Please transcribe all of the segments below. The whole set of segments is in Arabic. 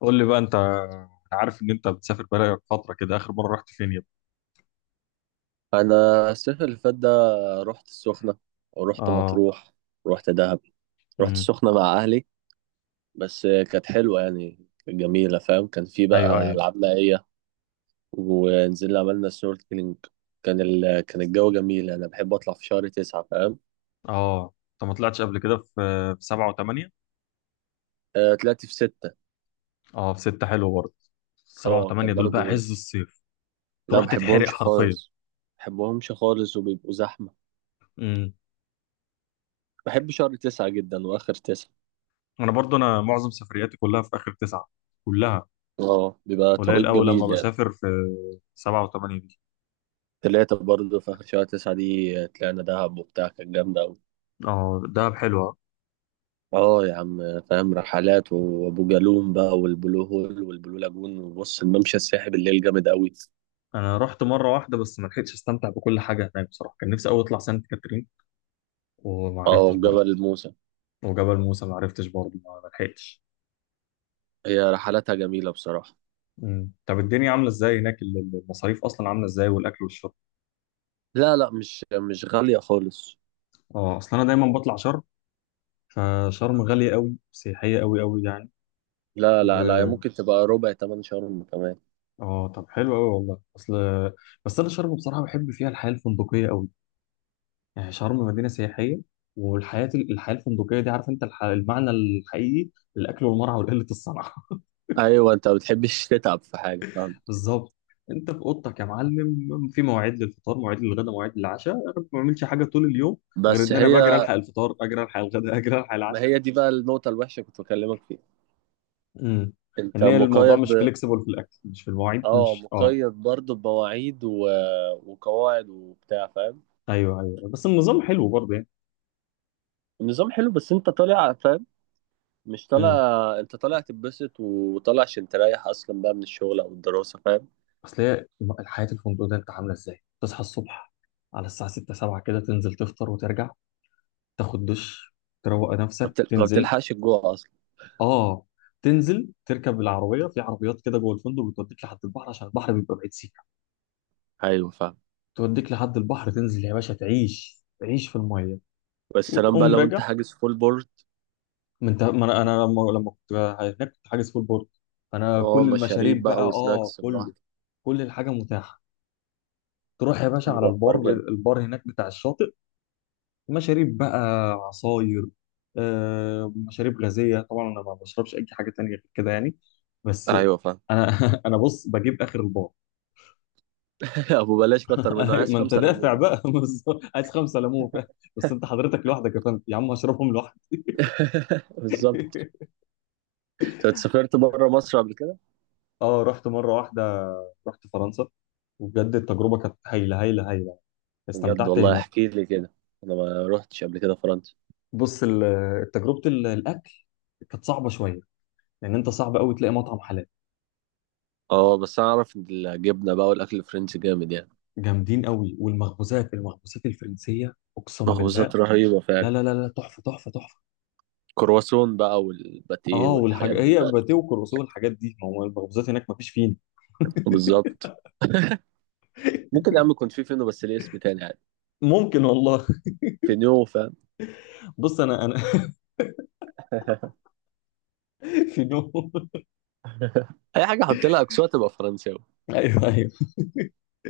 قول لي بقى، انت، انا عارف ان انت بتسافر بقالك فتره كده. اخر مره رحت فين يابا؟ انا. الصيف اللي فات ده رحت السخنه، ورحت اه. مطروح، ورحت دهب. رحت امم. السخنه مع اهلي، بس كانت حلوه يعني، كانت جميله فاهم، كان في ايوه، بقى ايوه. العاب مائيه. ونزلنا عملنا سنوركلينج. كان الجو جميل، انا بحب اطلع في شهر 9 فاهم. اه، انت ما طلعتش قبل كده في سبعه وثمانيه؟ آه، طلعت في 6. اه، في سته حلو برضه. سبعه اه، كان وثمانيه دول بقى برضو. عز الصيف. لا، تروح ما تتحرق بحبهمش حرفيا. خالص. ما بحبهمش خالص وبيبقوا زحمه. امم. بحب شهر 9 جدا، واخر 9. انا برضه، انا معظم سفرياتي كلها في اخر تسعه، كلها. اه، بيبقى توقيت قليل قوي لما جميل يعني. بسافر في سبعه وثمانيه دي. تلاتة برضه في آخر شهر 9 دي طلعنا دهب وبتاع، كانت جامدة أوي. اه، دهب حلوه. اه يا عم فاهم، رحلات وأبو جالوم بقى، والبلو هول والبلو لاجون، وبص الممشى الساحب الليل جامد أوي. انا رحت مره واحده بس ما لحقتش استمتع بكل حاجه هناك بصراحه. كان نفسي قوي اطلع سانت كاترين وما اه، عرفتش برضه. وجبل الموسى. وجبل موسى ما عرفتش برضه، ما لحقتش. هي رحلاتها جميلة بصراحة. مم. طب الدنيا عامله ازاي هناك؟ المصاريف اصلا عامله ازاي؟ والاكل والشرب؟ لا، لا، مش غالية خالص. اه، اصل انا دايما بطلع شرم، فشرم غاليه قوي، سياحيه قوي قوي يعني. لا، و... لا، لا، هي ممكن تبقى ربع تمن شهر كمان. اه، طب حلو قوي والله. اصل بس انا شرم بصراحه بحب فيها الحياه الفندقيه قوي. يعني شرم مدينه سياحيه. والحياه الحياه الفندقيه دي، عارف انت المعنى الحقيقي للاكل والمرعى وقله الصنعه. أيوة، أنت ما بتحبش تتعب في حاجة فاهم. بالظبط. انت في اوضتك يا معلم، في مواعيد للفطار، مواعيد للغداء، مواعيد للعشاء. انا ما بعملش حاجه طول اليوم غير بس ان انا بجري هي الحق الفطار، اجري الحق الغداء، اجري الحق ما العشاء. هي دي بقى النقطة الوحشة كنت بكلمك فيها. امم. أنت ان هي الموضوع مش مقيد. فليكسيبل في الاكل، مش في المواعيد، اه، مش. اه مقيد برضه بمواعيد وقواعد وبتاع فاهم. ايوه، ايوه، بس النظام حلو برضه يعني. النظام حلو، بس انت طالع فاهم، مش طالع. امم. انت طالع تتبسط، وطالع عشان تريح اصلا بقى من الشغل او الدراسه فاهم. اصل هي الحياه الفندق ده، انت عامله ازاي؟ تصحى الصبح على الساعه 6 7 كده، تنزل تفطر وترجع، تاخد دش، تروق نفسك ما تنزل. بتلحقش الجوع اصلا. اه. تنزل تركب العربيه، في عربيات كده جوه الفندق بتوديك لحد البحر عشان البحر بيبقى بعيد سيك. ايوه فاهم. توديك لحد البحر، تنزل يا باشا، تعيش تعيش في الميه بس سلام بقى وتقوم لو انت راجع. حاجز فول بورد. ما أنا لما كنت هناك كنت حاجز فول بورد، فانا اه، كل مشاريب المشاريب بقى، بقى وسناكس كله. براحتك. كل الحاجه متاحه. تروح يا باشا على بيبقى الحوار البار جامد. البار هناك بتاع الشاطئ. مشاريب بقى، عصاير، مشاريب غازيه طبعا. انا ما بشربش اي حاجه تانية غير كده يعني. بس ايوه فاهم. انا انا بص بجيب اخر البار. ابو بلاش كتر منه، عايز ما انت خمسه دافع ليمون. بقى. بس عايز خمسه ليمون. بس انت حضرتك لوحدك يا فندم؟ يا عم هشربهم لوحدي. بالظبط. انت سافرت بره مصر قبل كده؟ اه، رحت مره واحده، رحت فرنسا. وبجد التجربه كانت هايله هايله هايله. بجد استمتعت والله، هناك. احكي لي كده. انا ما روحتش قبل كده فرنسا. بص، تجربه الاكل كانت صعبه شويه لان انت صعب قوي تلاقي مطعم حلال. اه، بس اعرف ان الجبنه بقى والاكل الفرنسي جامد يعني. جامدين قوي. والمخبوزات، المخبوزات الفرنسيه اقسم بالله. مخبوزات رهيبه فعلا. لا لا لا لا، تحفه تحفه تحفه. كرواسون بقى والباتيه اه، والحاجات والحاجه دي هي باتيه فعلا. وكروسيه والحاجات دي. ما هو المخبوزات هناك ما فيش فين. بالظبط. ممكن يا عم يكون في فينو، بس ليه اسم تاني يعني. ممكن والله. فينو فاهم. بص انا في نوم. اي حاجه حط لها اكسوات تبقى فرنساوي. ايوه، ايوه.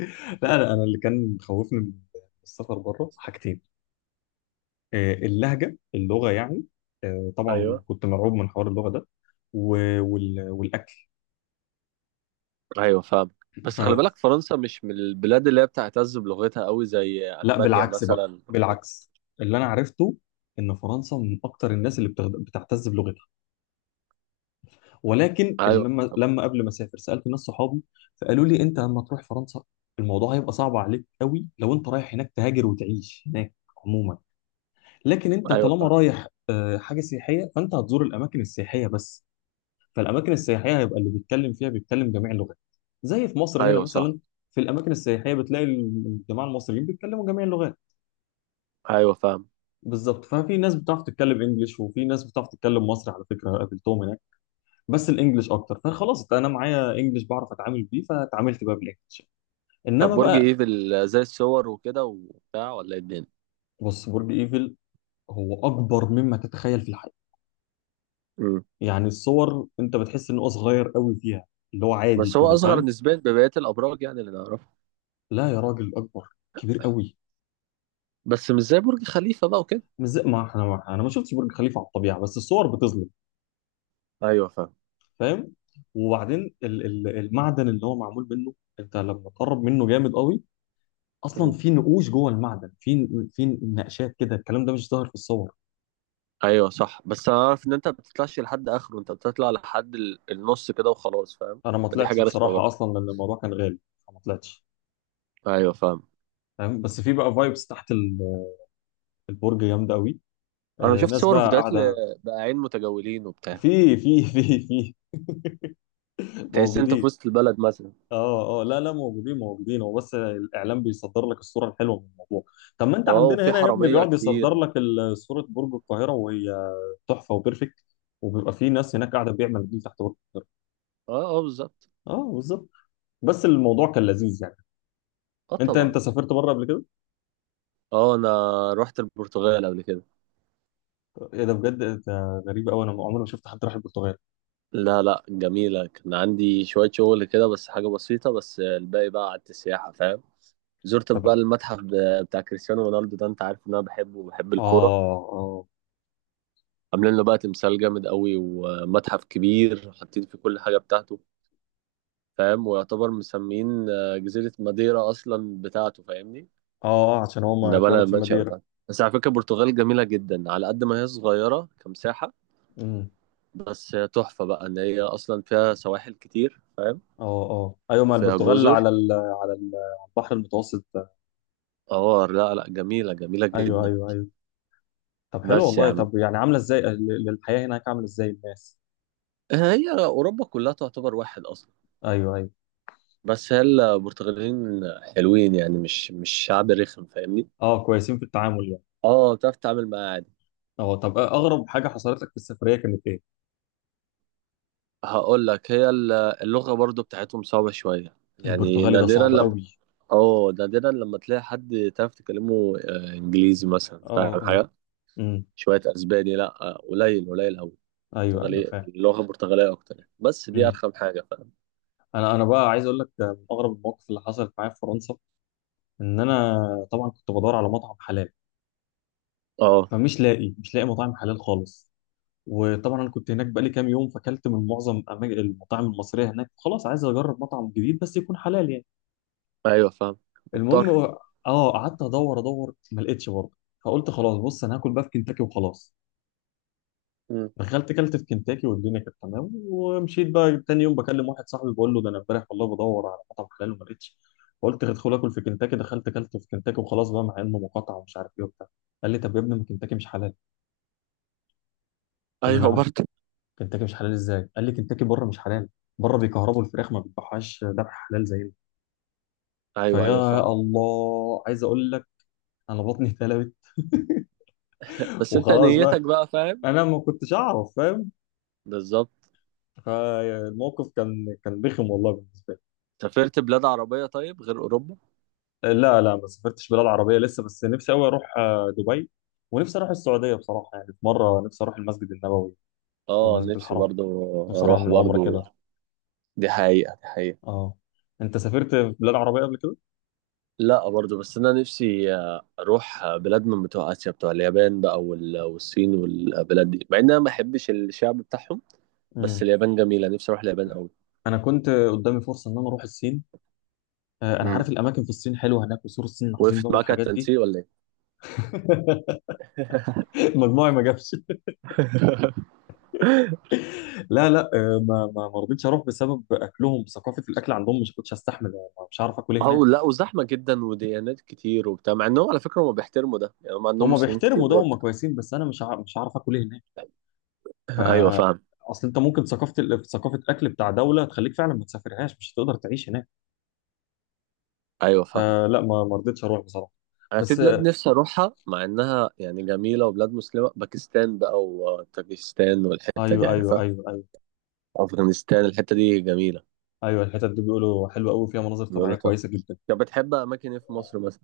لا لا، انا اللي كان خوفني من السفر بره حاجتين. اللغه يعني. طبعا ايوه، كنت مرعوب من حوار اللغه ده. والاكل. ايوه، فاهم. بس خلي فلا، بالك، فرنسا مش من البلاد اللي هي بتعتز بلغتها قوي، زي المانيا بالعكس بقى، مثلا وكده. بالعكس. اللي انا عرفته ان فرنسا من اكتر الناس اللي بتعتز بلغتها. ولكن ايوه، لما طب. لما قبل ما اسافر سالت ناس صحابي، فقالوا لي: انت لما تروح فرنسا الموضوع هيبقى صعب عليك قوي لو انت رايح هناك تهاجر وتعيش هناك عموما، لكن انت ايوه طالما فاهم. رايح حاجه سياحيه فانت هتزور الاماكن السياحيه بس. فالاماكن السياحيه هيبقى اللي بيتكلم فيها بيتكلم جميع اللغات، زي في مصر هنا ايوه صح. مثلا. في الاماكن السياحيه بتلاقي الجماعه المصريين بيتكلموا جميع اللغات. ايوه فاهم. بالظبط. ففي ناس بتعرف تتكلم انجليش وفي ناس بتعرف تتكلم مصري، على فكره قابلتهم هناك. بس الانجليش اكتر، فخلاص انا معايا انجليش، بعرف اتعامل بيه، فاتعاملت بقى بالانجليش. طب انما برج بقى. ايفل زي الصور وكده وبتاع، ولا ايه الدنيا؟ بص، برج ايفل هو اكبر مما تتخيل في الحياه. يعني الصور انت بتحس ان هو صغير قوي فيها، اللي هو بس عادي هو كده اصغر فاهم. نسبيا ببقيه الابراج يعني، اللي نعرفها. لا يا راجل، اكبر، كبير قوي. بس مش زي برج خليفه بقى وكده. مش زي ما احنا، انا ما شفتش برج خليفه على الطبيعه بس الصور بتظلم، ايوه فاهم. فاهم. وبعدين ال المعدن اللي هو معمول منه، انت لما تقرب منه جامد قوي. اصلا مم. في نقوش جوه المعدن، في نقشات كده. الكلام ده مش ظاهر في الصور. ايوه صح، بس انا عارف ان انت ما بتطلعش لحد اخره، انت بتطلع لحد النص كده وخلاص فاهم. انا ما ما دي طلعتش حاجه رخمه بصراحه برضه. اصلا لان الموضوع كان غالي، فما طلعتش ايوه فاهم. فاهم. بس في بقى فايبس تحت البرج جامده قوي. انا شفت ناس صور بقى وفيديوهات قاعده. لبقاعين متجولين وبتاع. في تحس انت في موجودين. وسط البلد مثلا. اه، اه، لا لا، موجودين موجودين. هو بس الاعلام بيصدر لك الصوره الحلوه من الموضوع. طب ما انت اه، وفي عندنا هنا يا ابني، حراميه بيقعد كتير يصدر و... لك صوره برج القاهره وهي تحفه وبيرفكت، وبيبقى في ناس هناك قاعده بيعمل دي تحت برج. اه، اه، بالظبط. اه، بالظبط. بس الموضوع كان لذيذ يعني. اه انت طبعا. انت سافرت بره قبل كده؟ اه، انا رحت البرتغال قبل كده. ايه ده، بجد؟ ده غريب قوي، انا عمري ما شفت حد راح البرتغال. لا، لا، جميلة، كان عندي شوية شغل كده بس، حاجة بسيطة، بس الباقي بقى قعدت السياحة فاهم. زرت بقى طب. المتحف بتاع كريستيانو رونالدو ده، انت عارف ان انا بحبه وبحب اه، الكورة. اه. عاملين له بقى تمثال جامد قوي، ومتحف كبير حاطين فيه كل حاجة بتاعته. فاهم، ويعتبر مسمين جزيرة ماديرا اصلا بتاعته فاهمني. اه، عشان هو ما ده بقى اتولد في المنشأ ماديرا. بتاعته، بس على فكرة البرتغال جميلة جدا على قد ما هي صغيرة كمساحة. امم. بس هي تحفة بقى، ان هي اصلا فيها سواحل كتير فاهم. اه، اه، ايوه، ما وفيها البرتغال جزر. على على البحر المتوسط. اه، لا، لا، جميلة جميلة ايوه، جدا. ايوه، ايوه. طب حلو بس يا والله. عم، طب يعني عامله ازاي الحياه هناك؟ عامله ازاي الناس؟ هي أوروبا كلها تعتبر واحد أصلا. ايوه، ايوه. بس هي البرتغاليين حلوين يعني، مش شعب رخم فاهمني. اه، كويسين في التعامل يعني. اه، بتعرف تتعامل معاه عادي. اه، طب اغرب حاجه حصلت لك في السفريه كانت ايه؟ هقول لك، هي اللغة برضو بتاعتهم صعبة شوية يعني، البرتغالي ده نادرا صعب لما قوي. اه نادرا لما تلاقي حد تعرف تكلمه إنجليزي مثلا، اه، فاهم اه. حاجة. امم. شوية أسباني، لا، قليل قليل أوي. ايوه، ايوه برتغالي، فاهم. اللغة البرتغالية أكتر يعني. بس دي امم. أرخم حاجة فاهم. انا بقى عايز اقول لك ده من اغرب المواقف اللي حصلت معايا في فرنسا. ان انا طبعا كنت بدور على مطعم حلال، اه، فمش لاقي مش لاقي مطاعم حلال خالص. وطبعا انا كنت هناك بقالي كام يوم، فاكلت من معظم المطاعم المصريه هناك. خلاص، عايز اجرب مطعم جديد بس يكون حلال يعني. أيوه فاهم. المهم، مضطر. اه، قعدت ادور ادور ما لقيتش برضه. فقلت خلاص بص، انا هاكل بقى في كنتاكي وخلاص. دخلت كلت في كنتاكي والدنيا كانت تمام ومشيت. بقى تاني يوم بكلم واحد صاحبي، بقول له: ده انا امبارح والله بدور على مطعم حلال وما لقيتش، فقلت هدخل اكل في كنتاكي، دخلت كلت في كنتاكي وخلاص بقى، مع انه مقاطعه ومش عارف ايه وبتاع. قال لي: طب يا ابني ما كنتاكي مش حلال. قلت له: ايوه نعم؟ برضه. كنتاكي مش حلال ازاي؟ قال لي: كنتاكي بره مش حلال. بره بيكهربوا الفراخ، ما بيذبحوهاش ذبح حلال زينا. ايوه، ايوه، فيا فاهم. الله، عايز اقول لك انا بطني اتقلبت. بس انت وخلاص بقى، نيتك بقى فاهم. انا ما كنتش اعرف فاهم. بالظبط. فالموقف كان بخم والله بالنسبه سافرت بلاد عربية طيب، غير اوروبا؟ لي. لا لا، ما سافرتش بلاد عربيه لسه، بس نفسي قوي اروح دبي، ونفسي اروح السعوديه بصراحه. يعني في مره نفسي اروح المسجد النبوي اه، والمسجد نفسي الحرام. برضه. نفسي اروح اروح اعمل عمره برضه. كده. دي حقيقة، دي حقيقة. اه. انت سافرت بلاد عربيه قبل كده؟ لا، برضه، بس انا نفسي اروح بلاد من بتوع اسيا، بتوع اليابان بقى والصين والبلاد دي، مع ان انا ما بحبش الشعب بتاعهم. بس امم. اليابان جميلة، نفسي اروح اليابان قوي. انا كنت قدامي فرصه ان انا اروح الصين. انا امم عارف الاماكن في الصين حلوه هناك، وسور الصين العظيم وقفت بقى معاك على والحاجات دي. التنسيق ولا ايه؟ مجموعي ما جابش. لا لا، ما رضيتش اروح بسبب اكلهم. ثقافه الاكل عندهم مش كنتش هستحمل. مش عارف اكل إيه هناك. اه، لا، وزحمة جدا وديانات كتير وبتاع، مع انهم على فكرة هم بيحترموا ده يعني، هم عندهم هم مسلمين كتير بيحترموا ده، هم برضه. كويسين، بس انا مش عارف اكل إيه هناك. ف. ايوه فاهم. اصل انت ممكن ثقافه ثقافه اكل بتاع دوله تخليك فعلا ما تسافرهاش، مش هتقدر تعيش هناك. ايوه فاهم. فلا، ما رضيتش اروح بصراحه. انا في بس بلاد نفسي اروحها، مع انها يعني جميله وبلاد مسلمه، باكستان بقى وطاجيكستان والحته دي ايوه، ايوه، عارفها. ايوه، ايوه. افغانستان الحته دي جميله. ايوه، الحتت دي بيقولوا حلوه قوي، فيها مناظر بيقولوا طبيعيه تحفة. كويسه جدا. طب بتحب اماكن ايه في مصر مثلا؟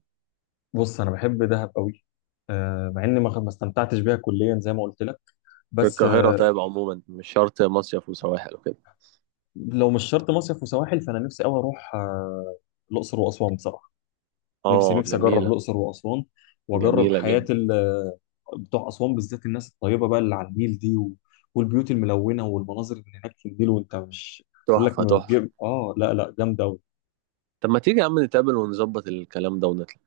بص انا بحب دهب قوي. مع اني ما استمتعتش بيها كليا زي ما قلت لك. بس القاهره طيب، عموما مش شرط مصيف وسواحل وكده. لو مش شرط مصيف وسواحل فانا نفسي قوي اروح الاقصر واسوان بصراحه. نفسي اه نفسي اجرب جميله. الاقصر واسوان. واجرب جميله حياه جدا. بتوع اسوان بالذات، الناس الطيبه بقى اللي على النيل دي و... والبيوت الملونه والمناظر اللي هناك في النيل. وانت مش بقول لك، تحفه، ما تحفه. بتجيب لا لا، جامده قوي. طب ما تيجي يا عم نتقابل ونظبط الكلام ده ونطلع.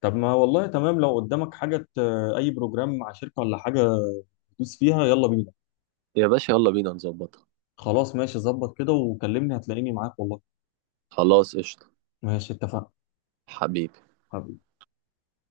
طب ما والله تمام، لو قدامك حاجه اي بروجرام مع شركه ولا حاجه تدوس فيها، يلا بينا. يا باشا، يلا بينا نظبطها. خلاص ماشي، ظبط كده وكلمني هتلاقيني معاك والله. خلاص، قشطه. ماشي اتفقنا. حبيبي. حبيبي.